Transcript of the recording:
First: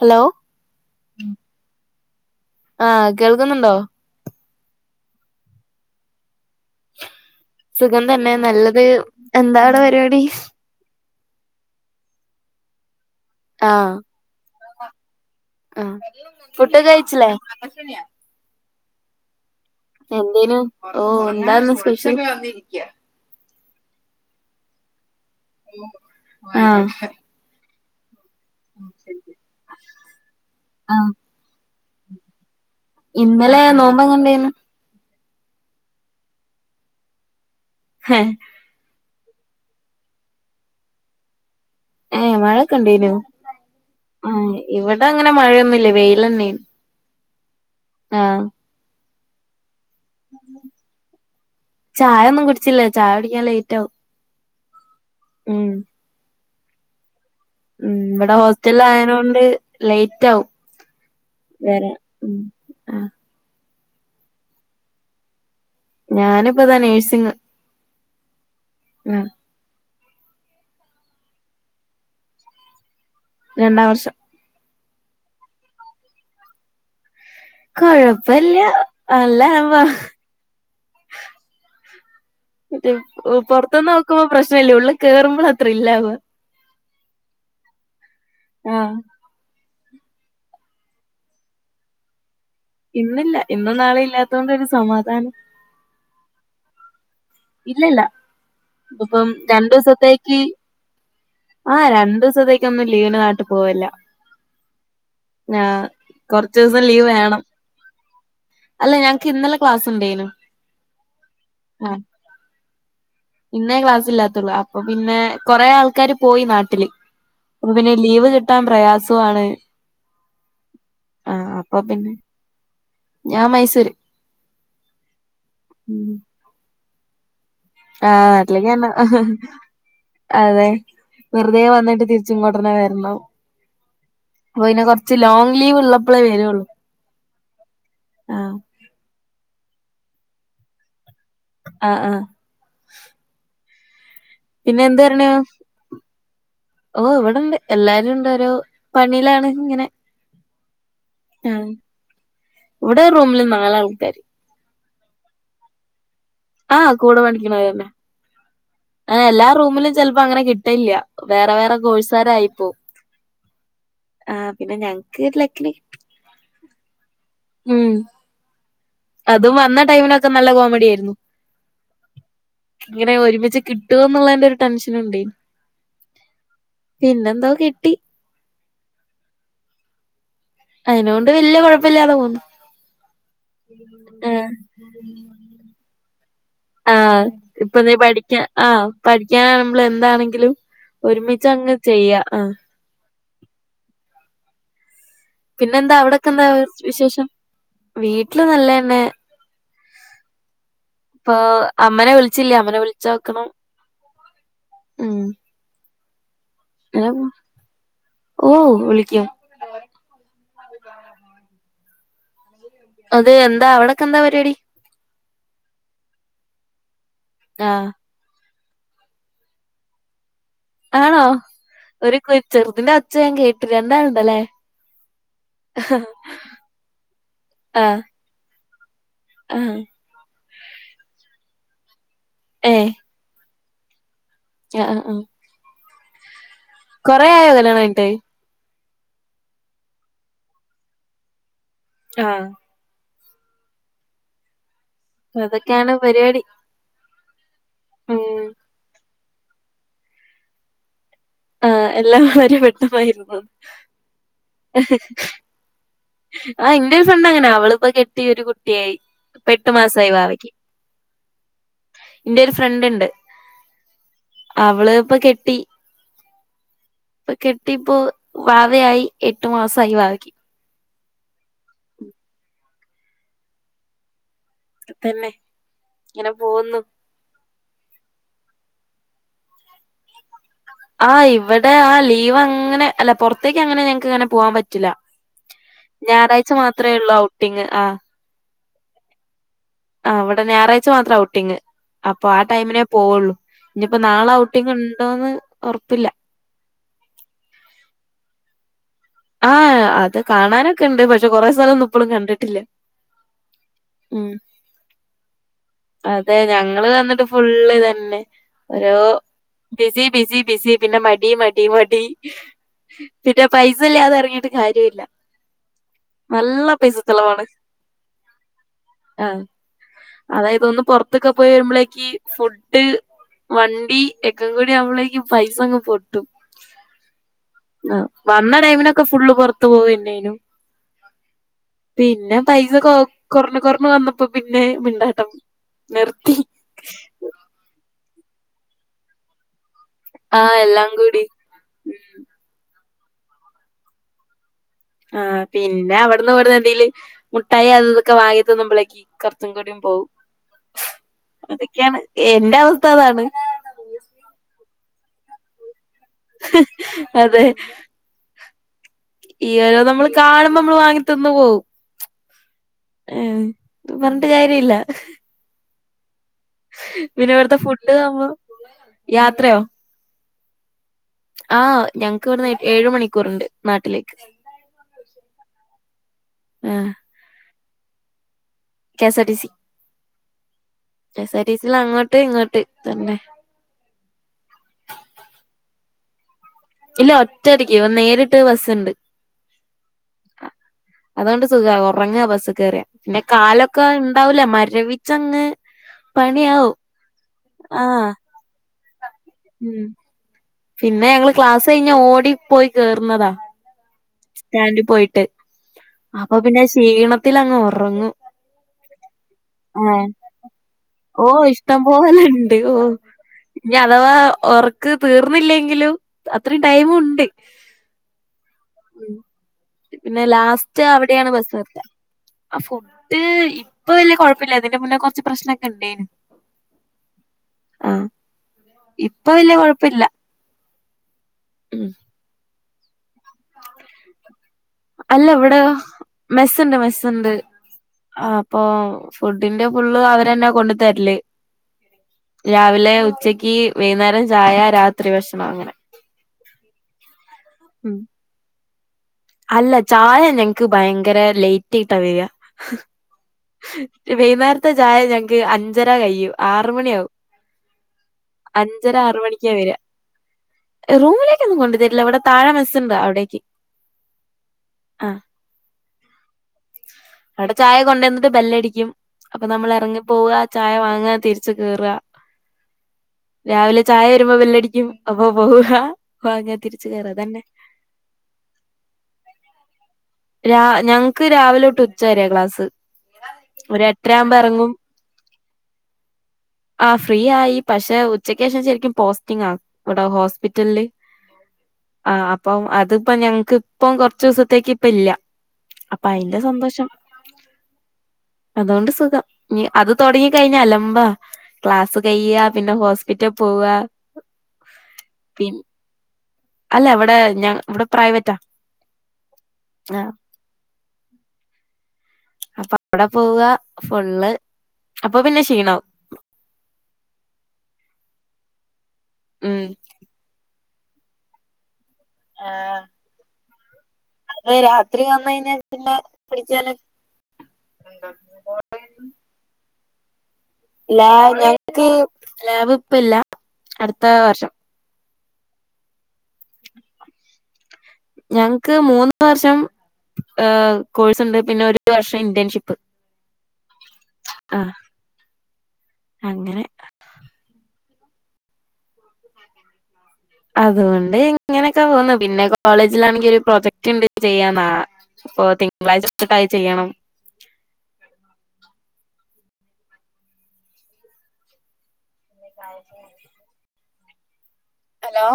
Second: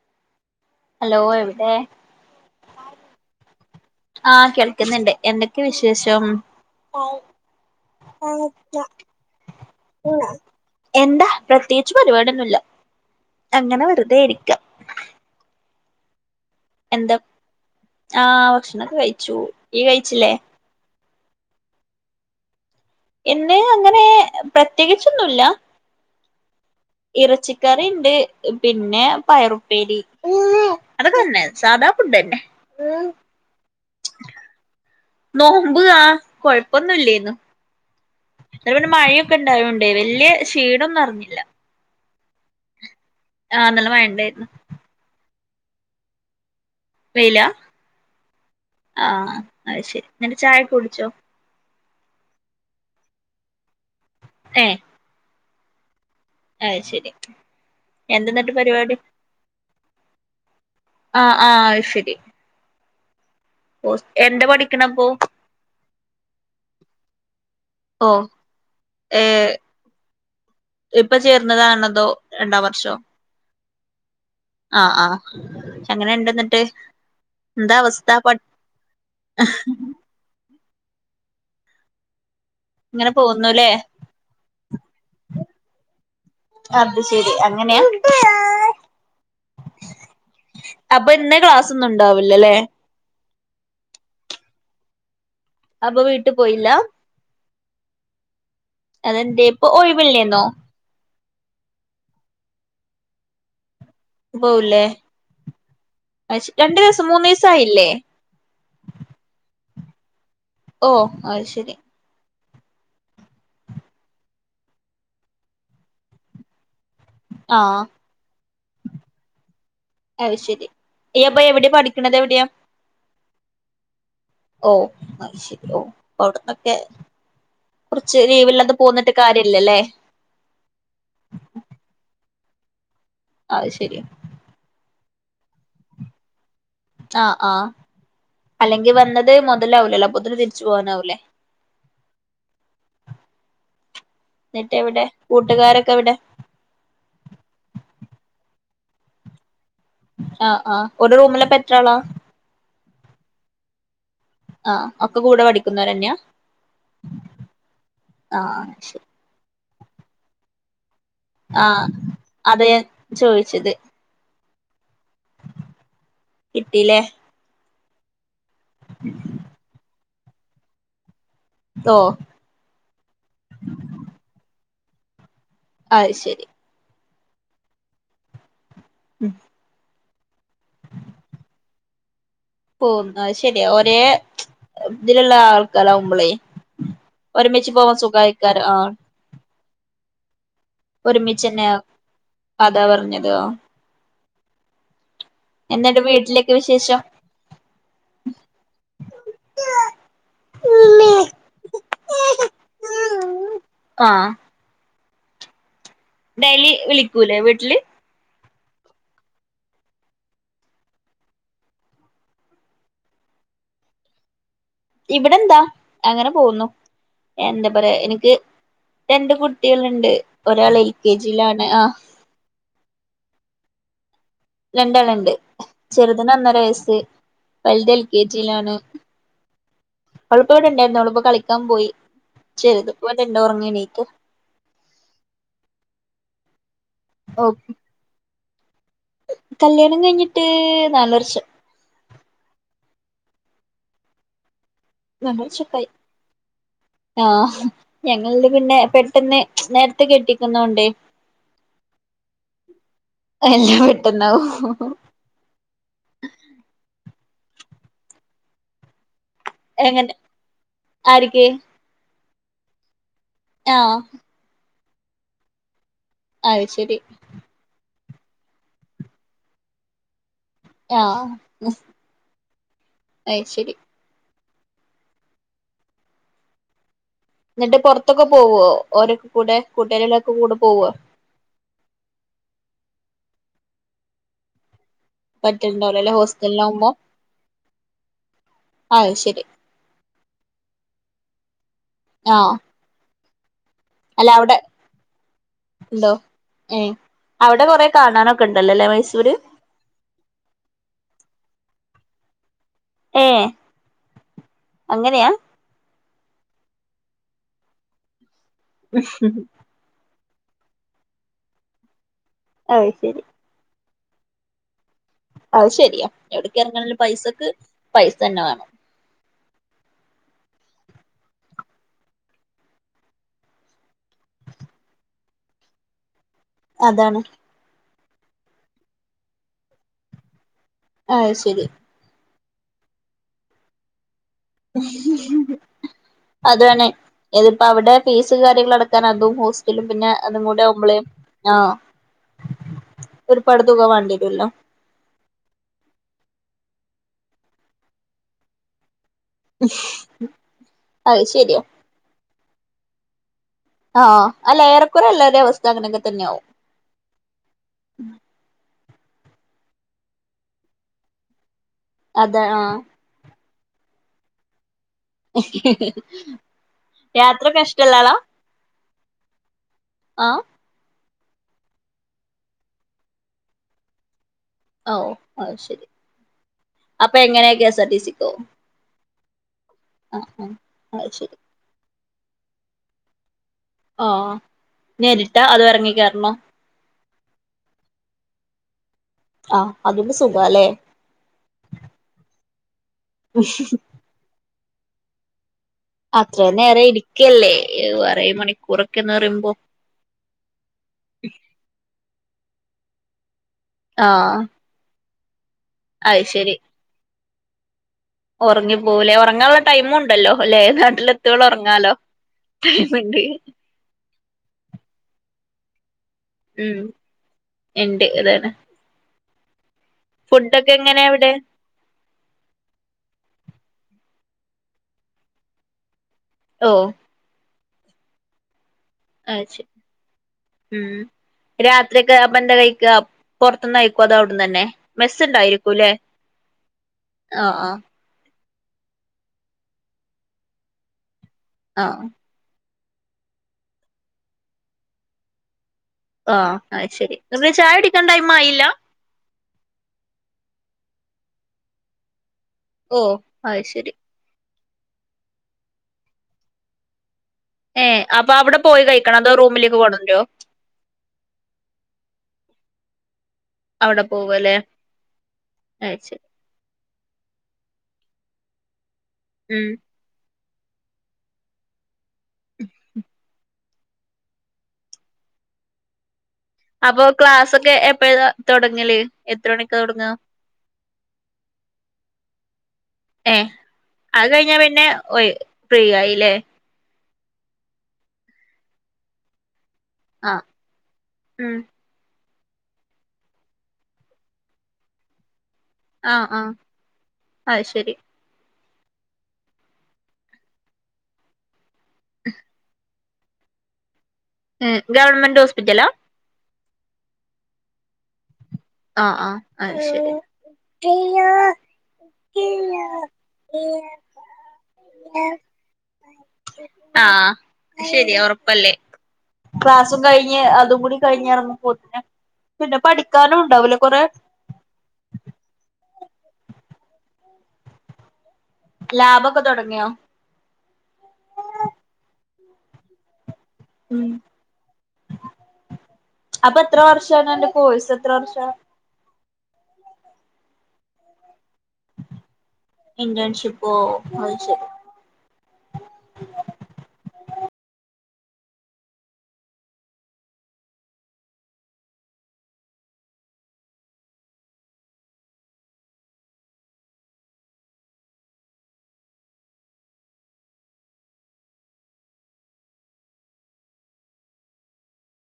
Hello hello എവിടെ ആഹ് കേൾക്കുന്നുണ്ടോ ആ കേൾക്ക്ന്ന്ണ്ട് എന്തൊക്കെ വിശേഷം സുഖം തന്നെ നല്ലത് എന്താ അവടെ പരിപാടി എന്താ പ്രത്യേകിച്ച് പരിപാടിയൊന്നുല്ല അങ്ങനെ വെറുതെ ഇരിക്കാ ആ ഫുഡ്ഡോക്കെ കഴിച്ചില്ലേ ആ ഭക്ഷണൊക്കെ കഴിച്ചു ഇയ്യ് കഴിച്ചില്ലേ എന്തേനും ഓ എന്താന്ന് സ്പെഷ്യൽ ഇന്ന് അങ്ങനെ പ്രത്യേകിച്ചൊന്നുല്ല ആ കറിണ്ട് പിന്നെ പയറുപ്പേരി അതൊക്കെ തന്നെ സാധാ ഫുഡ്ന്നെ ഇന്നലെ നോമ്പ് എങ്ങനെണ്ടേര്ന്ന് നോമ്പ് ആ കൊഴപ്പൊന്നും ഇല്ലേന്നു ഇവിടെ പിന്നെ മഴയൊക്കെ ഇണ്ടായോണ്ടേ വലിയ ക്ഷീണൊന്നും അറിഞ്ഞില്ല ഏ മഴൊക്കെ ഉണ്ടെനോ ആ നല്ല മഴ ണ്ടേരുന്നു അങ്ങനെ മഴയന്നുംല്ല വെയിലെന്നെണ് വെയില ആ ആ അത് ശെരി ന്നിട്ട് ചായൊക്കെ കുടിച്ചോ ചായ ഒന്നും കുടിച്ചല്ല ചായ കുടിക്കാൻ ലേറ്റാകും ഏ ഉം അത് ശെരി ഉം ഇവിടെ ഹോസ്റ്റലില് ആയെനൊണ്ട് ലേറ്റാവും ആ ആ അത് ശെരി അ ഓ എന്താ പഠിക്കണപ്പൊ ഞാനിപ്പതാ നേഴ്സിങ് ഓ ഏ ആഹ് ഇപ്പൊ ചേർന്നതാണതോ രണ്ടാം വർഷോ രണ്ടാം വർഷം ആ ആ എങ്ങനെണ്ട്ന്നിട്ട് എന്താ അവസ്ഥ പ കൊഴപ്പല്ല നല്ല അനുഭവ ഇങ്ങനെ പോന്നുല്ലേ പൊറത്ത്ന്ന് നോക്കുമ്പോ പ്രശ്നല്ല ഉള്ളിൽ കേറുമ്പോളാ ത്രില്ലാവ അത് ശെരി അങ്ങനെയ ആഹ് അപ്പൊ ഇന്ന് ക്ലാസ്സൊന്നും ണ്ടാവൂല്ല ലെ ഇന്നില്ല ഇന്നും നാളെ ഇല്ലാത്തോണ്ട് ഒരു സമാധാന അപ്പൊ വീട്ടിൽ പോയില്ല ഇല്ലല്ല ഇപ്പം അതെന്തെ ഇപ്പൊ രണ്ടു ദിവസത്തേക്ക് ഒഴിവില്ലേന്നോ ആഹ് രണ്ടു ദിവസത്തേക്കൊന്നും ലീവിന് നാട്ട് പോവല്ല പോവൂലേ ആഹ് കൊറച്ച് രണ്ടു ദിവസം ലീവ് മൂന്ന് വേണം ദിവസം ആയില്ലേ അല്ല ഞങ്ങക്ക് ഇന്നലെ ക്ലാസ് ഉണ്ടേനു ഓ ആയ്ശരി ആഹ് ഇന്നേ ക്ലാസ് ഇല്ലാത്തുള്ളൂ അപ്പൊ പിന്നെ കൊറേ ആൾക്കാര് പോയി നാട്ടില് ആ അപ്പൊ പിന്നെ ലീവ് കിട്ടാൻ പ്രയാസമാണ് അയ് ശെരി ഇയ്യ്പ്പ എവിടെയാ പിന്നെ പഠിക്കണത് എവിടെയാ? ഞാൻ മൈസൂര് ഓ അയ്ശരി ഓ അവുടുന്നൊക്കെ ആ [unintelligible] കാര്യല്ലല്ലേ അതെ വെറുതെ വന്നിട്ട് തിരിച് ച്ച് ങ്ങോട്ടെന്നെ വരണം അത് ശെരിയാ അപ്പൊ പിന്നെ കൊറച്ച് ലോങ് ലീവ് ഉള്ളപ്പളേ വരുള്ളൂ ആ ആ ആഹ് അല്ലെങ്കിൽ വന്നത് മൊതലാവൂലല്ലോ അപ്പൊത്തിനു തിരിച്ചു പോകാനാവൂല്ലേ? ആ ആ എന്നിട്ട് പിന്നെ എന്ത് എവിടെ പറയാണോ കൂട്ടുകാരൊക്കെ എവിടെ ഓ ഇവിടെണ്ട് എല്ലാരും ഓരോ പണിയിലാണ് ഇങ്ങനെ ആ ആ ഒരു റൂമിലെ ആഹ് പെറ്റാളാ ഇവിടെ റൂമില് നാലാൾക്കാാര് ആ ഒക്കെ കൂടെ പഠിക്കുന്നവരന്നയാ ആ ആ എല്ലാ റൂമിലും ചെലപ്പോ അങ്ങനെ കിട്ടയില്ല വേറെ വേറെ ആഹ് അതാ കോഴസാരായിപ്പോ ഞാൻ ചോയിച്ചത് ആ പിന്നെ ഞങ്ങക്ക് ലക്കിന് കിട്ടീല്ലേ ഉം അതും വന്ന ടൈമിലൊക്കെ നല്ല കോമഡി ആയിരുന്നു ഓ ഇങ്ങനെ ഒരുമിച്ച് കിട്ടുവന്നുള്ളതിന്റെ ഒരു ടെൻഷനൂണ്ടേയ് അയ് ശരി പിന്നെന്തോ കിട്ടി ഉം അതിനൊണ്ട് വല്യ കുഴപ്പില്ലാതെ പോവുന്നു പോന്ന അത് ശെരിയാ ഒരേ ഇതിലുള്ള ആൾക്കാരാവുമ്പളേ ആ ഒരുമിച്ച് ഇപ്പൊ നീ പോവാൻ പഠിക്കാ സുഖായിക്കാരം ആ ആഹ് പഠിക്കാനാമ്പളും എന്താണെങ്കിലും ഒരുമിച്ച ഒരുമിച്ചന്നെ അങ്ങ് ചെയ്യ ആ അതാ പറഞ്ഞത് ആഹ് പിന്നെന്താ എന്നിട്ട് അവിടെക്കെ എന്താ വീട്ടിലേക്ക് വിശേഷം വീട്ടില് നല്ലതന്നെ ഇപ്പൊ അമ്മനെ വിളിച്ചില്ല അമ്മനെ വിളിച്ചോക്കണം ആഹ് ഉം ഡെലി വിളിക്കൂലേ വീട്ടില് ഓ വിളിക്കും അത് എന്താ അവഡാക്കെ എന്താ പരിപാടി ഇവിടെ എന്താ അങ്ങനെ പോകുന്നു എന്താ ആഹ് പറയാ എനിക്ക് രണ്ട് കുട്ടികളൾണ്ട് ആണോ ഒരു കൊ ചെറുതിന്റെ ഒച്ച ഞാൻ കേട്ടു രണ്ടാ രണ്ടാളുണ്ട് ചെറുതിന് ഒന്നര വയസ്സ് വലുത് എൽ കെ ജിയിലാണ് ആ അവൾപ്പം ഇവിടെണ്ടായിരുന്നു അവളിപ്പോ കളിക്കാൻ പോയി ചെറത് ഇപ്പടെണ്ട ഉറങ്ങണീറ്റ് ആ ആ ആ കൊറെ ആയോ ഓഹ് കല്യാണം കഴിഞ്ഞിട്ട് കല്യാണം കഴിഞ്ഞിട്ട് നാല് വർഷം ആ [unintelligible] അതൊക്കെയാണ് പരിപാടി ആ ഉം ഞങ്ങളിന്ന് പിന്നെ ട്ടെന്ന് നേരത്തെ കെട്ടിക്കുന്നോണ്ടേ ആ എല്ലാം വളരെ പെട്ടമായിരുന്നു എല്ലാം പെട്ടെന്നാവും ആ എന്ത ണ്ടങ്ങനെ അവളിപ്പോ കെട്ടി ഒരു കുട്ടിയായി ഏട്ടു മാസമായി എങ്ങനെ ബാവക്ക് ആര്ക്ക് എന്റെ ഒരു ഫ്രണ്ട് ഉണ്ട് ആഹ അവള് ഇപ്പൊ കെട്ടി ശരി ഇപ്പൊ കെട്ടിപ്പോൊ വാതയായി എട്ടു മാസമായി വായ്ക്ക ആഹ് അയ് ശരി അ തന്നെ ഇങ്ങനെ പോകുന്നു എന്നിട്ട് പുറത്തൊക്കെ പോവോഓരൊക്കെ കൂടെ കൂട്ടേരിലൊക്കെ കൂടു ആ് ഇവിടെ ആ ലീവ് അങ്ങനെ അല്ല പുൊറത്തേക്ക് അങ്ങനെ ഞങ്ങക്ക് അങ്ങനെ പോവാൻ പറ്റില്ല പറ്റുണ്ടാവൂലല്ലേ ഞായറാഴ്ച മാത്രമേ ഉള്ളു ഔട്ടിങ് ആ ആ ശരി ആ ഇവിടെ ഞായറാഴ്ച മാത്രേ ഔട്ടിങ്ങ് അപ്പൊ ആ ആഹ് ടൈമിനേ പോവുള്ളൂ ഇനിയിപ്പോ അല്ല നാളെ അവിടെ ഔട്ടിങ് ഉണ്ടോന്ന് ഒറപ്പില്ല എന്തോ ഏ അവിടെ കൊറെ കാണാനോ ണ്ടല്ലേ ആഹ അത് കാണാനൊക്കെ ഉണ്ട് പക്ഷെ കൊറെേ സ്ഥലം ഒന്നും ഇപ്പഴും കണ്ടിട്ടില്ല ഏ ഉം അങ്ങനെയാ അതെ ഞങ്ങള്ൾ തന്നിട്ട് ഫുള്ള് തന്നെ ഓരോ ബിസി ബിസി ബസി പിന്നെ മടി മടി മടി അ ശരി ഇല്ല അത ഇറങ്ങിട്ട് കാര്യമില്ല അത് ശരിയാ എവിടക്ക നല്ല ഇറങ്ങണ പൈസ ചെലവാണ്. പൈസക്ക് പൈസ തന്നെ വേണം അതായത് ഒന്ന് പുൊറത്തൊക്കെ പോയി വരുമ്പോഴേക്ക് ഫുഡ് വണ്ടി ഒക്കും കൂടി അവളേക്ക് പൈസങ് പൊട്ട അതാണ് വന്ന ടൈമിനൊക്കെ ഫുള്ള് പുറത്ത് പോവന്നേനും ആഹ ശരി പൈസ കുറഞ്ഞു കൊറഞ്ഞു വന്ന അതവണെ ഇതിപ്പ അവിടെ ഫീസ് കാര്യങ്ങള അടക്കാൻ അതും ഹോസ്റ്റലും പിന്നെ അതും ആഹ് കൂടെ എല്ലാം ഒമ്മളയും കൂടി. ആ ഉം. ഒരു പട തുക വേണ്ടിട്ടുംല്ലോ ആഹ പിന്നെ അവിടുന്ന് വരുന്ന എന്തെേല് മുട്ടായി അത് ഇതൊക്കെ വാഗത്തൊന്നും വിളാക്കി കറച്ചൻകടിയും പോവും അത് ശരിയാ അതൊക്കെയാണ് എന്റെ അവസ്ഥ അതാണ് ആഹ് അല്ല യറക്കൂറ എല്ലാ ദദേവസ്ഥഗന അതെ ഈരോ നമ്മൾ കാണുമ്പോ നമ്മള് വാങ്ങിത്തന്ന് പോകവും അതെ ആഹ പറഞ്ഞണ്ട് കാര്യം ഇില്ല ഓക്കെ പിന്നെ ഇവിടുത്തെ ഫുഡ് നോ യാത്രയോ ആഹ ആ ഞങ്ങക്ക് വരുന്ന ഏഴു മണിക്കൂർണ്ട് നാട്ടിലേക്ക് ഓ ശരി ആഹ് അപ്പൊ എങ്ങനെയക്കെ എസ് ആർടി സിക്കോ കേസ ഡ സ ആഹ ആഹ അ ശരി സിയിൽ അങ്ങോട്ട് ഇങ്ങോട്ട് തന്നെ ഓ നേഞരിട്ടാ അത് ഇറങ്ങിക്കരണോ ഇല്ല ഒറ്റടിക്ക് ഇ നേരിട്ട് ബസ്സുണ്ട് ആഹ് അതുകൊണ്ട് സുഖാല്ലേ അതുകൊണ്ട് സുഖ ഉറങ്ങ ബസ് കേറ പിന്നെ കാലൊക്കെ ഉണ്ടാവൂല മരവിച്ചങ്ങ് അത്ര നേര പണിയാവും ഇരിക്കല്ലേ ആഹ് അരേ മണിക്കൂറൊക്കെന്ന് പറയുമ്പോ ഉം പിന്നെ ഞങ്ങള്ൾ ക്ലാസ്സ് കഴിഞ്ഞ ഓടിപ്പോയി കേയറുന്നതാ ആഹ് സ്റ്റാൻഡിൽ പോയിട്ട് അത് അപ്പൊ പിന്നെ ക്ഷീണത്തി അങ്ങ് ഉറങ്ങും ഉറങ്ങി പോലേ ഉറങ്ങാനുള്ള ടൈമ ആഹ് ഉണ്ടല്ലോ അല്ലേ നാട്ടില ഓ എത്തൾ ഇഷ്ടം ഉറങ്ങാലോ പോലെണ്ട് ഓ ടൈമുണ്ട് ഇനി അഥവാ ഉറക്ക് തീർന്നില്ലെങ്കിലും അത്രയും ഉം ടൈമുണ്ട് ഇണ്ട് അതാണ് പിന്നെ ഫുഡൊക്കെ ലാസ്റ്റ് എങ്ങനെ അവിടെയാണ് അവിടെ ബസ് എർത്ത ആ ഫുഡ് ഇപ്പ വലിയഴപ്പില്ലതിന്റെ മുന്നേ കുറച്ച് പ്രശ്നമക്കെണ്ടേന് ഓ ആഹ ഇപ്പൊ അത് വല്ല ശരി കൊഴപ്പില്ല ഉം ഉം രാത്രിയക്കെ ബന്ത കഴിക്കുക പുറത്തുന്നന്ന്ായിക്കോ അത അവിടന്ന് തന്നെ അല്ല ഇവിടെ മെസ്സ്ണ്ടായിരിക്കുംല്ലെ മെസ്സുണ്ട് മെസ്സണ്ട് ആ് ഇപ്പൊ ഫുഡിന്റെ ഫുള്ള് അവരന്നെ കൊണ്ടു തരില്േ ആഹ രാവിലെ ഉച്ചക്ക് വൈകുന്നേരം ചായ രാത്രി ഭക്ഷണം അങ്ങനെ ആഹ ശെരി നിങ്ങ ചായ ഉം അടിക്കാൻ ടൈം ആയില്ല അല്ല ചായ ഞങ്ങക്ക് ഭയങ്കര ലേറ്റ് ആയിട്ടാണ് വരിക ഓ അ ശരി അന്നേരത്തെ ചായ ഞങ്ങൾക്ക് അഞ്ചര കയും ആറ മണിയാകും ഏ അപ്പൊ അവിടെ പോയി കഴിക്കണം അതോ മണിക്കാ വരിക റൂമിലേക്ക് പോണണ്ടോ റൂമിലേക്കൊന്നും കൊു തരില്ല ഇവിടെ തഴെസ്സുണ്ട് അവിടേക്ക് അവിടെ പോവ അല്ലേ ആ അ ശരി അവിടെ ചായ കൊണ്ടുവന്നിട്ട് ബെല്ലടിക്കും അപ്പൊ ഉം നമ്മൾ ഇറങ്ങിപ്പോവുക ചായ വാങ്ങ രിച്ചു കയറ ഉ [unintelligible] രാവിലെ ചായ വരുമ്പോ വെള്ളടിക്കും അപ്പ പോവ അപ്പൊ ക്ലാസ്ൊക്കെ എപ്പഴ തുൊടങ്ങല്േ എത്ര മണിക്കെ തുൊടങ്ങ രാവിലെോട്ട് ഉച്ച ക്ലാസ് ഏ ഒരു അത് എട്ടരയാകുമ്പോ കഴിഞ്ഞ ഇറങ്ങും പിന്നെ പ്രിയായില്ലേ ആ ഫ്രീ ആയി പക്ഷെ ഉച്ചക്ക് ശേഷം ശരിക്കും പോസ്റ്റിംഗ ആ ഇവിടെ ആഹ് ഹോസ്പിറ്റല് ഉം ആ അപ്പം അതിപ്പ ഞങ്ങക്ക് ഇപ്പ കൊറച്ച ദിവസത്തേക്ക് ഇപ്പ ഇല്ല അപ്പൊ ആഹ അയിന്റെ ആഹ സന്തോഷം ആ ശരി അതുകൊണ്ട് സുഖം അത് തുടങ്ങി കഴിഞ്ഞ അലമ്പ ക്ലാസ്സ് കഴ്യാ പിന്നെ ഹോസ് പിറ്റെ പോവ ഉ ഗവൺമെന്റ് ഹോസ്പിറ്റലാ അല്ല അവിടെ ഞാ ഇവിടെ പ്രൈവറ്റാ ആഹ ആ അ ആഹ് ശരി്യ അ അവിടെ പോവ ഫുള്ള് അപ്പൊ പിന്നെ ക്ഷീണവും ആഹ ശരിയയാ അല്ല ഉം ക്ലാസ്സും കഴിഞ് അതും കൂടി കഴിഞ്ഞഞ് ഇറങ്ങ പോത്തി പിന്നെ പഠിക്കാനും ഉണ്ടാവില്ലെ കൊറെ അപ്പ രാത്രി അമ്മല്ല പിടിച്ചാല ലാബൊക്കെ തുടങ്ങിയോ ലാ ഞങ്ങക്ക് ലാഭ് ഇപ്പ ഇല്ല അടുത്ത ഉം വർഷം അപ്പൊ എത്ര വർഷണല്ല പോയിസ എത്ര വർഷ ഞങ്ങക്ക് മൂന്ന് വർഷം കോഴ്സ് ഉണ്ട് പിന്നെ ഒരു വർഷം ഇന്റേൺഷിപ്പ് ഇന്റേൺഷിപ്പോ അത് ശരി ആഹ അങ്ങനെ അതുകൊണ്ട് ഇങ്ങനെയൊക്കെ പോന്നന്ന് പിന്നെ കോളേജിലാണെങ്കിൽ ഒരു പ്രൊജക്റ്റ് ഉണ്ട് ചെയ്യന്നാ അപ്പൊ തിങ്കളാഴ്ച തൊട്ടായി ചെയ്യണം [unintelligible] [unintelligible] ഹലോ